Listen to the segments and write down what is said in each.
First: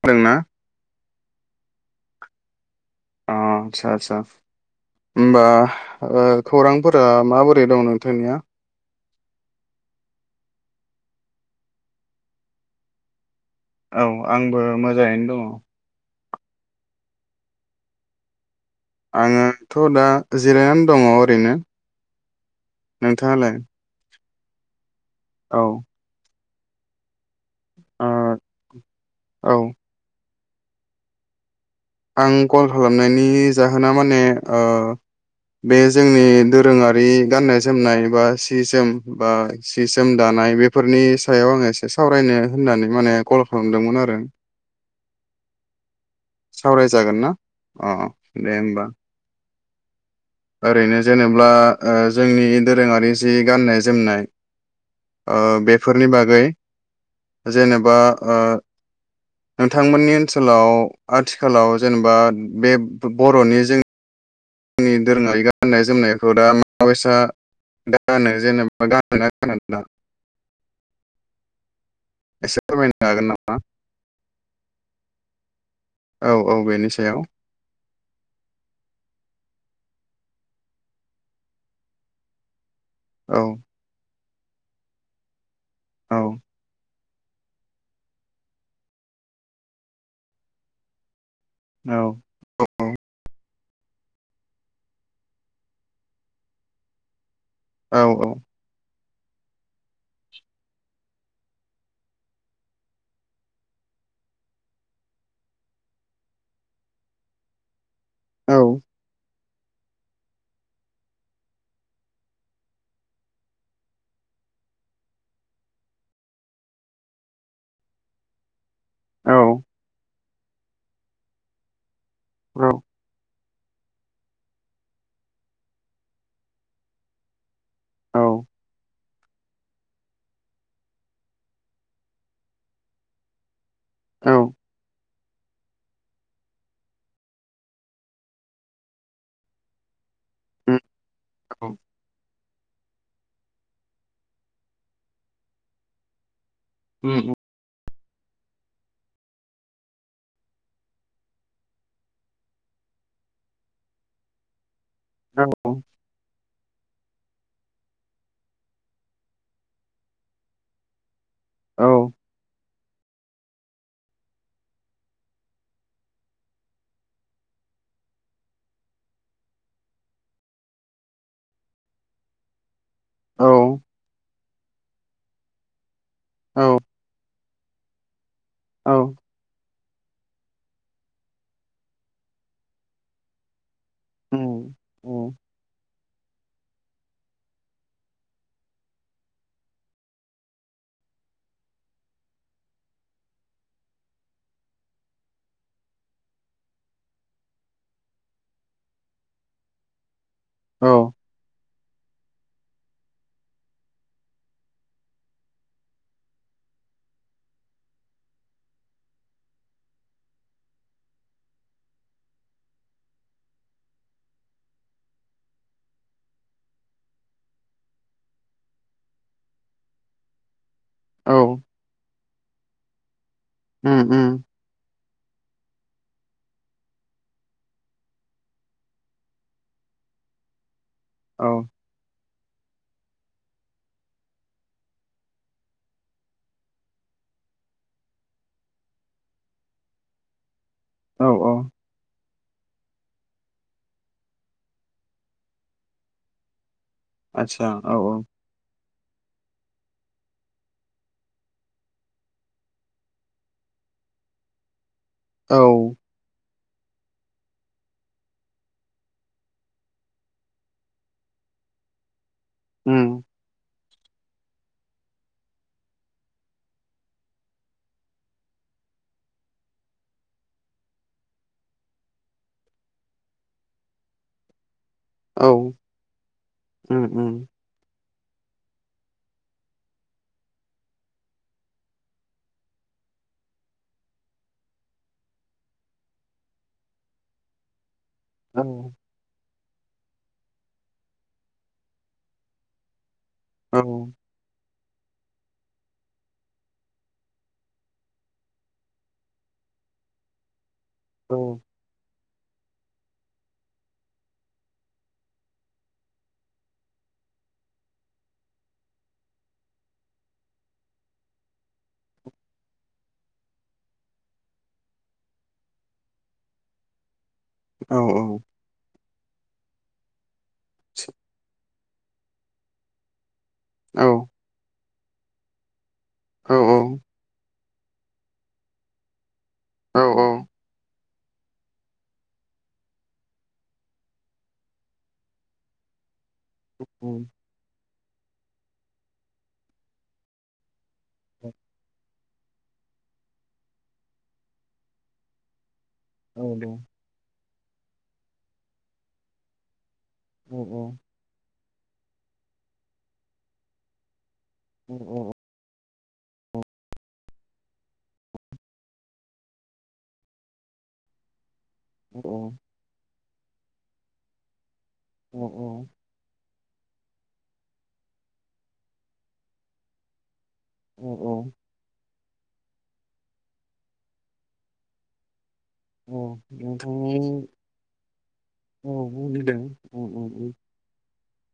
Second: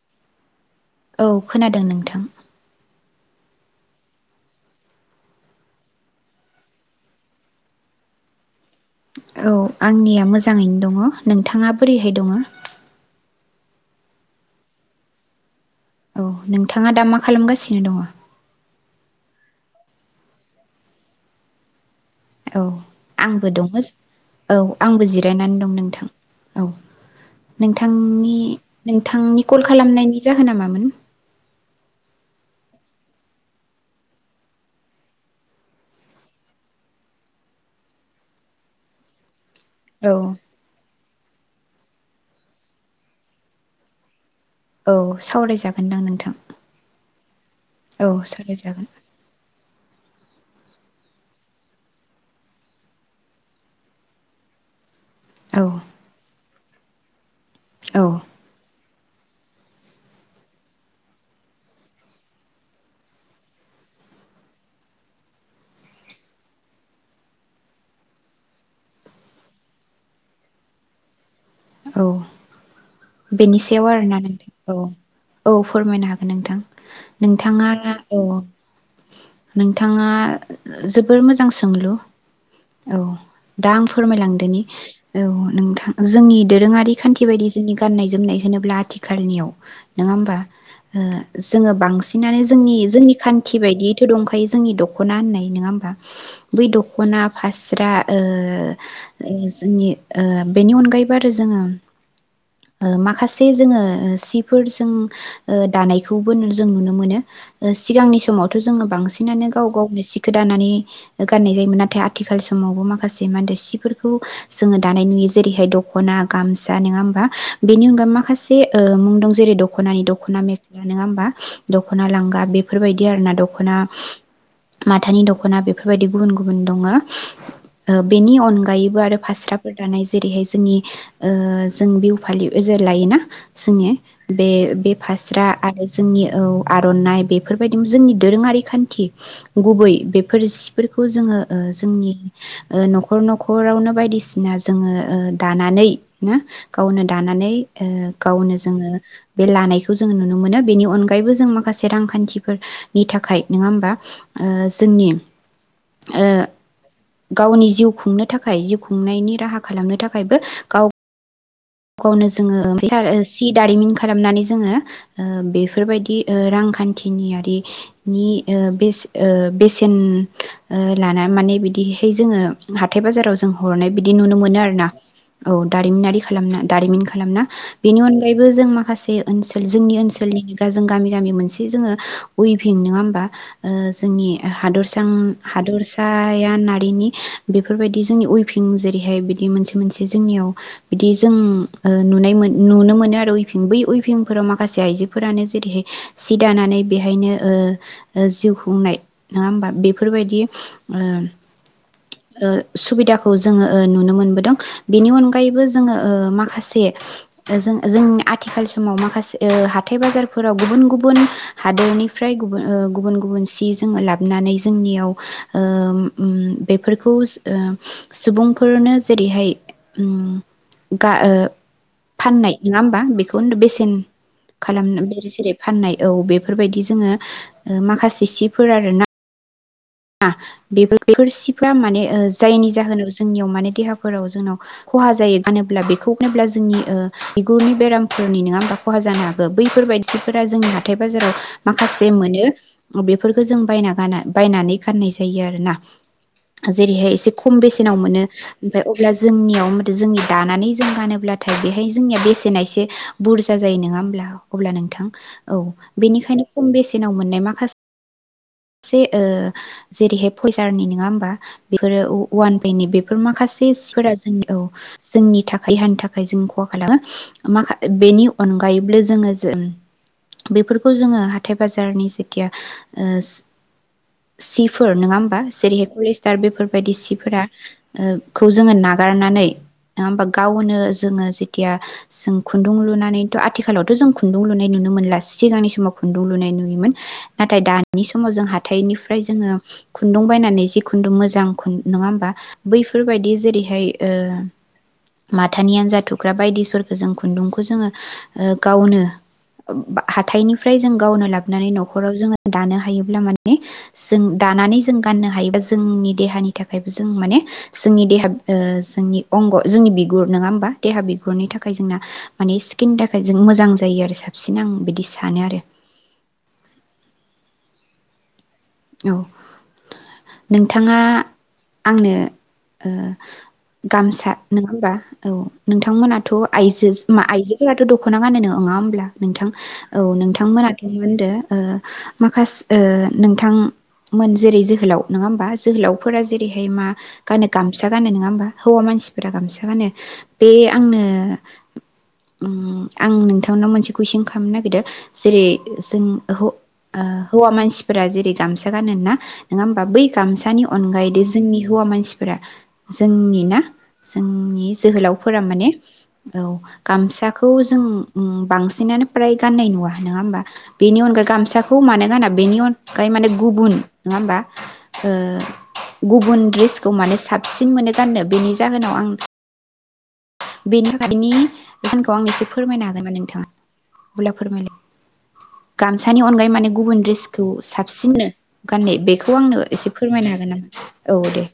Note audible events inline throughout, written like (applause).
खोनादों ना औ खोनादों नोंथां अ आस्सा आस्सा होमबा ओ खौरांफोरा माबोरै दं नोंथांनिया औ आंनिया मोजाङैनो दङ नोंथाङा बोरैहाय दङ औ आंबो मोजाङैनो दङ औ नोंथाङा दा मा खालामगासिनो दङ आङोथ' दा जिरायनानै दङ ओरैनो औ आंबो नोंथाङालाय? दङ जि औ आंबो जिरायनानै औ दं नोंथां औ ओ नोंथांनि नोंथांनि औ कल खालामनायनि जाहोना मामोन आं कल खालामनायनि जाहोना माने ओ बे जोंनि दोरोङारि गाननाय जोमनाय बा सि जोम बा सि औ सोम दानाय बेफोरनि सायाव आङो एसे सावरायनो होननानै माने कल खालामदोंमोन आरो। औ सावरायजागोनदां नों सावराय जागोन ना अ दे सावरायजागोन होनबा। ओरैनो जेनेबा जोंनि दोरोङारि जि गाननाय जोमनाय। औ बेफोरनि बागै जेनेबा औ नोंथांमोननि ओनसोलाव आथिखालाव जेनेबा बे बर'नि जों आंनि दोरोङै गाननाय जोमनायखौ दा मायसा गानो जेनेबा गानोना गाना औ एसे फोरमायनो हागोन नामा बेनि सायाव आरोना नोंथां? औ औ फोरमायनो हागोन औ नोंथां औ बेनि सायाव नोंथाङा औ नोंथाङा जोबोर मोजां सोंलु औ दा आं फोरमायलांदों। नि औ नोंथां औ जोंनि दोरोङारि खान्थि बायदि जोंनि गाननाय जोमनाय होनोब्ला आथिखालनियाव नङा होमबा? जोङो बांसिनानो जोंनि जोंनि खानथि खानथि बायदियैथ' दंखायो जोंनि दख'ना होननाय नङा होमबा? बै दखना फास्रा औ ओ जोंनि बेनि अनगायैबो आरो जोङो माखासे जोङो सिफोरजों दानायखौबो जों नुनो मोनो सिगांनि औ समावथ' जोङो बांसिनानो गाव गावनो सिखौ दानानै गाननाय जायोमोन नाथाय आथिखाल समावबो माखासे मा होनदो सिफोरखौ जोङो दानाय नुयो जेरैहाय दख'ना गामसा नङा होमबा? बेनि अनगा माखासे मुं दं औ जेरै दख'नानि दख'ना मे नङा होमबा दखना? दख'ना लांगा बेफोरबायदि आरो ना द दखना माथानि दख'ना बेफोरबायदि गुबुन गुबुन दङ ओ औ बेनि औ अनगायैबो आरो फास्राफोर दानाय जेरैहाय जोंनि ओ जों बे फालि (unintelligible) लायोना? जोङो बे बे फास्रा आरो जोंनि औ आर'नाइ बेफोरबायदि जोंनि दोरोङारि खान्थि गुबै बेफोर जिफोरखौ खौ जोङो ओ जोंनि न'खर न'खरावनो बायदिसिना जोङो दानानै ना गावनि दानानै ओ गावनो जोङो बे लानायखौ जोङो नुनो मोनो बेनि अनगायैबो जों माखासे रांखान्थिफोरनि थाखाय नङा होमबा ओ जोंनि ओ गावनि जिउ खुंनो थाखाय जिउ खुंनायनि राहा खालामनो थाखायबो गाव गावनो जोङो ओ सि दारिमिन खालामनानै जोङो ओ बेफोरबायदि ओ रांखान्थिनियारिनि ओ बेसे ओ बेसेन लाना माने बिदिहाय जोङो हाथाय बाजाराव जों हरनाय बिदि नुनो मोनो आरो औ दारिमिनारि औ खालामना दारिमिन खालामना बिनि अनगा यैबो जों औ माखासे ओनसोल जोंनि ओनसोलनिनो जों गामि गामि मोनसे जोङो उइभिं नङा होमबा ओ जोंनि औ उम हादसा हादरसाया नारिनि बेफोरबायदि जोंनि उइभिं जेरैहाय बिदि मोनसे मोनसे जोंनियाव बिदि जों ओ नुनाय मोन नुनो मोनो आरो उइफिं बै उइफिंफोराव माखासे आइजोफोरानो जेरैहाय सि दानानै बेहायनो ओ ओ जिउ खुंनाय नङा होमबा बेफोरबायदि ओ ओ सुबिदाखौ जोङो ओ नुनो मोनबोदों बेनि अनगायैबो जोङो ओ माखासे जों जोंनि आथिखाल समाव माखासे ओ हाथाइ बाजारफोराव गुबुन गुबुन हादोरनिफ्राय गुबुन ओ गुबुन गुबुन सि जोङो लाबोनानै जोंनियाव ओ बेफोरखौ सुबुंफोरनो जेरैहाय गा ओ फाननाय नङा होम बा बेखौ बेसेन उम खालामनो (unintelligible) जेरै फाननाय औ बेफोरबायदि जोङो ओ माखासे सिफोर आरो ना आ बेफोर बेफोर औ सिफ्रा माने ओ जायनि जाहोनाव जोंनियाव माने देहाफोराव जोंनाव खहा जायो गानोब्ला बेखौ गानोब्ला जोंनि ओ बिगुरनि बेरामफोरनि नङा होमा खहा जानो हागौ बैफोरबायदि सिफोरा जोंनिया हाथाइ औ बाजाराव औ माखासे मोनो बेफोरखौ जों बायना गाना बायनानै गाननाय जायो आरोना जेरैहाय एसे खम आतसा औ बेसेनाव मोनो औ ओमफ्राय अब्ला जोंनियाव आरो जोंनि दानानै जों गानोब्लाथाय बेहाय जोंनिया बेसेना एसे बुरजा जायो नङा होमब्ला अब्ला नोंथां औ बेनिखायनो खम बेसेनाव मोननाय माखासे से ओ जेरैहाय फ (inaudible) सारनि नङा होमबा बेफोरो औ वान पेनि बेफोर उम माखासेसिफोरा औ जोंनि थाखाय हानि थाखाय जों खहा खालामो माखा बेनि अनगायैबो जोङो ज बेफोरखौ जोङो हाथाय बाजारनि जेथिया ओ सिफ फोर नङा होमबा औ जेरैहाय कलस्टार बेफोरबायदि उम उम सिफोरा ओ खौ जोङो नागारनानै नङा होमबा गावनो जोङो जेथिया जों खुन्दुं लुनानैथ' आथिखालावथ' जों खुन्दुं लुनाय नुनो मोनला सिगांनि समाव खुन्दुं लुनाय नुयोमोन नाथाय दानि समाव जों औ हाथाइनिफ्राय जोङो खुनदुं बायनानै जि खुनदुं मोजां नङा होमबा बैफोरबायदि औ जेरैहाय ओ माथानि आनजा थुख्रा बायदिफोरखौ जों खुनदुंखौ जोङो ओ गावनो हाथाइनि फ्राय जों गावनो औ लाबनानै न'खराव जोङो दानो हायोब्ला माने जों दानानै जों गाननो हायोबा जोंनि देहानि थाखायबो जों माने जोंनि देहा ओ जोंनि अंग जोंनि बिगुर नङा होमबा देहा बिगुरनि थाखाय जोंना माने स्किननि थाखाय जों मोजां जायो आरो साबसिन आं बिदि सानो आरो औ औ औ नोंथाङा आंनो ओ औ गामसा नङा होमबा औ नों थांमोनाथ' आइजो आइजो फोराथ' दख'ना गानो नङा होमब्ला नोंथां औ नोंथांमोनाथ' मा होनदो ओ माखासे ओ नोंथां मोन जेरै जोहोलाव नङा होमबा जोहोलावफोरा जे हाय मा उम गानो गाम सा गानो नङा होमबा हौवा मानसिफोरा गामसा गानो बे आंनो उ आं नोंथांनाव मोनसे कुइसन खालामनो नागिरदों जेरै जों औ हो दे ओ हौवा मानसिफोरा जेरै गामसा गानो ना नङा होमबा बै औ गामसानि अनगायै दि जोंनि हौवा मानसिफोरा जोंनि ना जोंनि औ औ जोहोलावफोरा माने औ गामसाखौ जों बांसिनानो फ्राय गाननाय नुवा नङा होमबा बेनि अनगायै गामसा खौ मानो गोना औ बेनि अन गायै माने गुबुन नङा होमबा ओ गुबुन द्रिस खौ माने साबसिन मोनो गाननो बेनि जाहोनाव आं औ औ (unintelligible) खौ आंनो एसे फोरमायनो हागोन ना नोंथांङा अब्ला फोरमायलाय गामसानि अनगायै माने गुबुन नोंथांनि दड्रेसखौ साबसिननो औ गाननाय बेखौ आंनो बुजिदों एसे उम उम फोरमायनो हागोन नामा औ दे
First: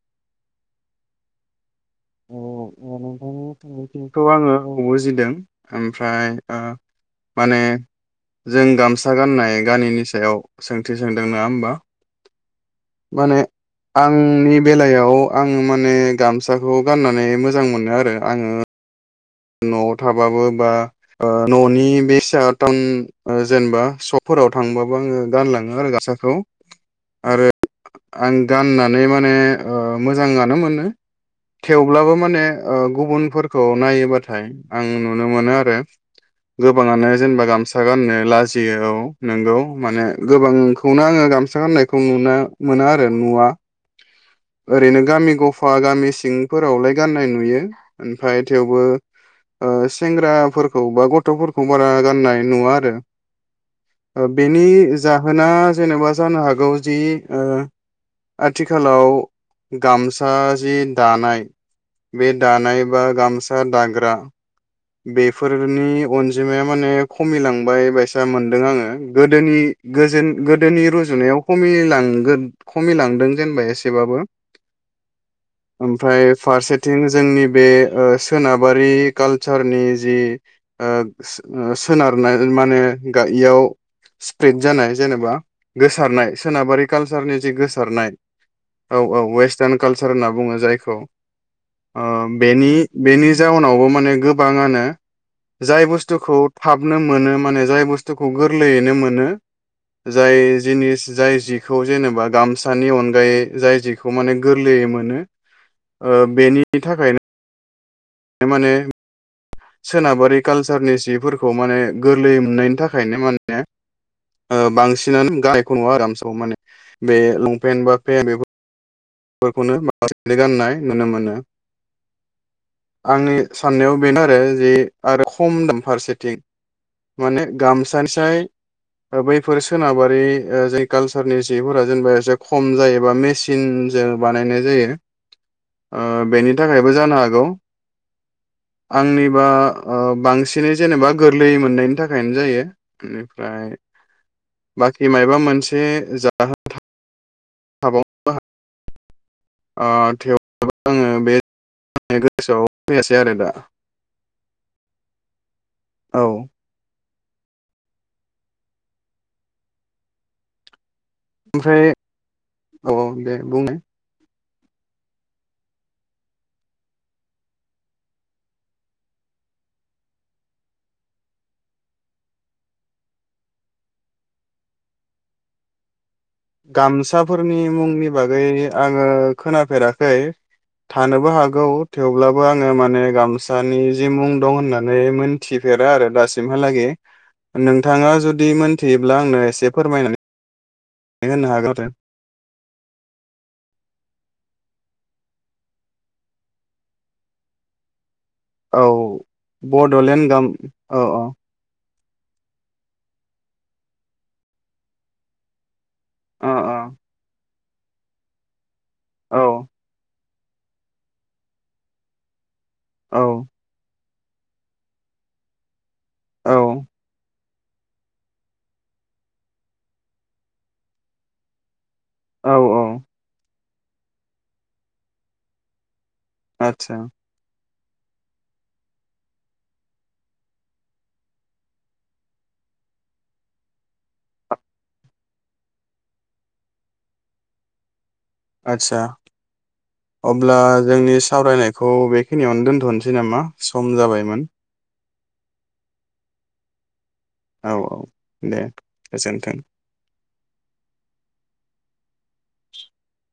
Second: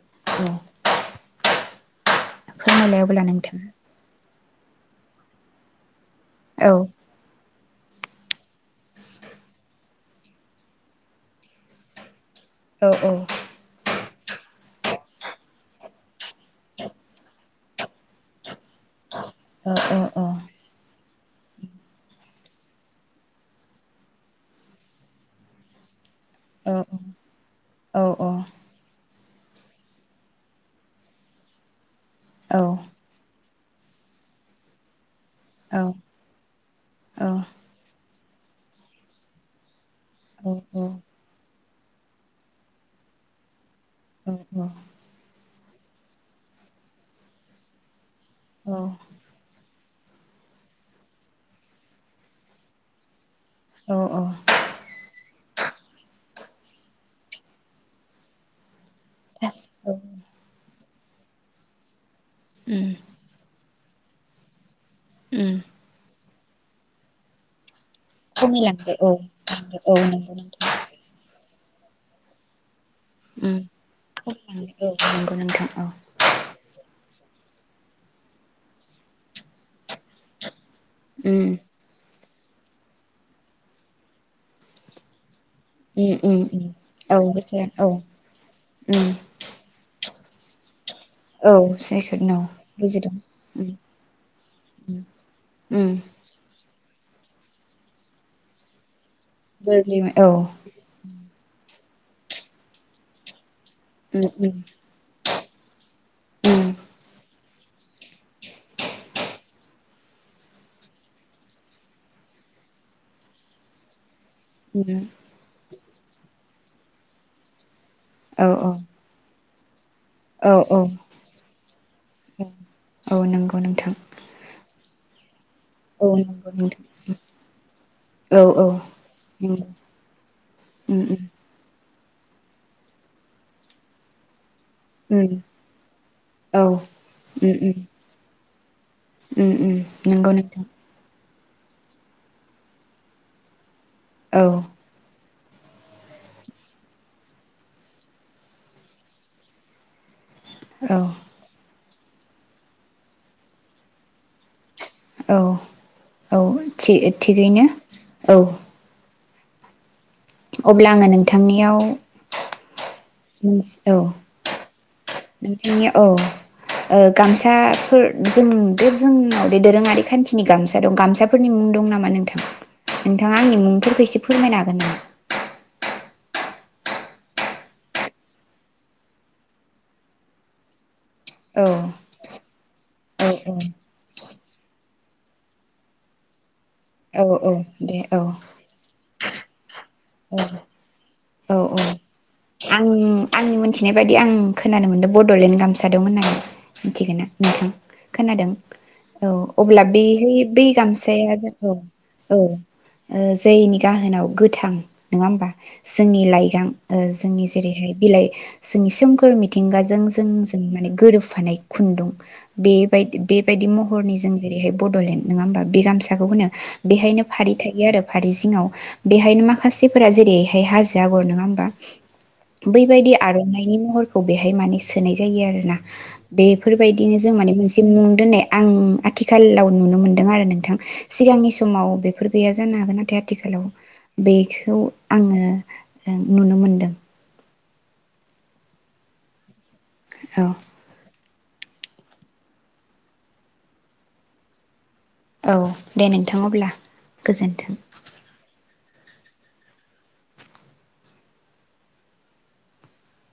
औ फोरमायलाय अब्ला नोंथाङा खौ आङो बुजिदों ओमफ्राय औ माने जों गामसा गाननाय गाननिनि सायाव सोंथि सोंदों नङा होमबा औ औ माने आंनि बेलायाव आङो माने गामसा बेखौ गाननानै मोजां मोनो आरो आङो न'आव औ थाबाबो बा न'नि बे टाउन जेनेबा सपफोराव थांबाबो आङो गानलाङो आरो गामसाफोरखौ औ आरो औ आं गाननानै माने माने मोजांआनो मोनो थेवब्लाबो माने गुबुनफोर खौ नायोबा आं नुनो मोनो आरो गोबाङानो जेनेबा गामसा गाननो लाजियो औ नोंगौ माने गोबांखौनो आङो गामसा गाननायखौ खौ नुनो मोनो आरो नुवा ओरैनो गामि गफा आफा गामि सिंफोरावलाय गाननाय नुयो ओमफ्राय औ थेवबो सेंग्राफोरखौ बा गथ'फोरखौ बारा गाननाय नुवा आरो औ औ बेनि जाहोना जेनेबा जानो हागौ जि आथिखालाव गासिबो गामसा जि दानाय बे दानाय उम बा गामसा दाग्रा उम बेफोरनि अनजिमा अनजिमाया माने खमिलां बाय बायसा मोनदों आङो खमायलांबाय औ गोदोनि नंगौ नोंथां गोदोनि रुजुनायाव खमिलांगोन खमिलांदों उम जेनबा एसेबाबो खमायलांबाय औ नंगौ नोंथां औ ओमफ्राय फारसेथिं जोंनि बे ओ सोनाबारि काल चारनि जि उम ओ सोनारनाय माने गा इयाव स्प्रेद जानाय जेनेबा उम गोसारनाय उम उम सोनाबारि औ कालचारनि जि गोसो औ गोसारनाय औ उम औ वेस्टार्न कालचार सार होनना बुङो जायखौ औ ओ जायखौ औ बेनि बुजिदों बेनि उम जाउनावबो माने गोबां गोबाङानो जाय उम बुस्थुखौ थाबनो मोनो माने जाय बुस्थुखौ गोरलैयैनो मोनो गोरलै औ जाय जिनिस जाय खौ जेनेबा गामसानि अनगायै जाय जिखौ उम माने उम गोरलैयै मोनो ओ उम बेनि थाखायनो माने सोनाबारि कालसारनि सिफोरखौ माने गोरलैयै मोननायनि थाखायनो माने ओ उम बांसिनानो गाहायखौ (inaudible) नङ (inaudible) आरामसेआव माने बे लंपेनन्ट बा औ औ गयखौनो (unintelligible) औ गाननाय औ नुनो मोनो औ आंनि नंगौ नोंथां साननायाव बेनो आरो जि आरो खम दाम औ फारसेथिं नंगौ नोंथां माने गामसानिसाय औ औ बैफोर नंगौ सोनाबारि ओ जाय उम उम कालसारनि जि जोंबा इसे खम जायो बा मेसिन जों बानायनो जायो उम ओ बेनि औ थाखायबो जानो हागौ उम उम आंनिबा उम उम ओ नंगौ नोंथां बांसिनै जेनेबा गोरलै मोननायनि थाखायनो जायो बेनिफ्राय औ बाखि मायबामोन मोनसे जाहोन (inaudible) (unintelligible) अ औ (unintelligible) गोसोयाव फैयासै आरो दा औ औ थि थिगैनो औ अ ब्ला आङो नोंथांनियाव ओमफ्राय औ दे बुंनाय औ नोंथांनि औ ओ गामसाफोर जों बे जोंनाव बे दोरोङारि खान्थिनि गामसा दं गामसाफोरनि मुं दं नामा नोंथां नोंथाङा आंनि मुंफोरखौ एसे फोरमायनो हागोन नामा गामसाफोरनि मुंनि बागै आङो खोनाफेराखै थानोबो हागौ औ थेवब्लाबो आ ङो माने गामसानि जि मुं दं होननानै मोनथिफेरा आरो दासिम हा लागे औ औ दे नोंथाङा औ जुदि मोनथियोब्ला आंनो एसे फोरमायनानै होनो औ औ हागोन आरो आं आंनि मोनथिनाय बायदि आं खोनानो मोनदो बड'लेण्ड गामसा दं होननानै मिथिगोना नोंथां खोनादों औ अब्ला बड'लेण्ड बेहाय गाम बै गामसाया औ औ ओ जोयनि गाहोनाव गोथां नङा होमबा जोंनि अ लाइगां ओ जोंनि जेरै हाय बिलाय जोंनि सोमखोर औ मिथिंगाजों जों जों माने गोरोबफानाय खुन्दुं बेबाय औ बेबायदि महरनि जों जेरै हाय बर'लेण्ड नोङा होमबा बि गामसा खौ होनो औ बेहायनो फारि थायो आरो फारि जिङाव बेहायनो मा खासेफोरा जेरैहाय हाजो आगर नोङा होमबा औ औ बैबायदि आर'नाइनि महरखौ बेहाय माने सोनाय जायो आरोना आदसा बेफोरबायदिनो जों माने मोनसे दोननाय आं आथिखालाव नुनो मोनदों आरो नोंथां सिगांनि समाव बेफोर गैया जानो हागोन नाथाय आथिखालाव बेखौ आङो ओं नुनो मोनदों आतसा औ अब्ला जोंनि सावरायनायखौ बेखिनियावनो दोनथ'नोसै नामा सम जाबायमोन औ दे नोंथां अब्ला औ गोजोन्थों औ दे गोजोनथों (inaudible)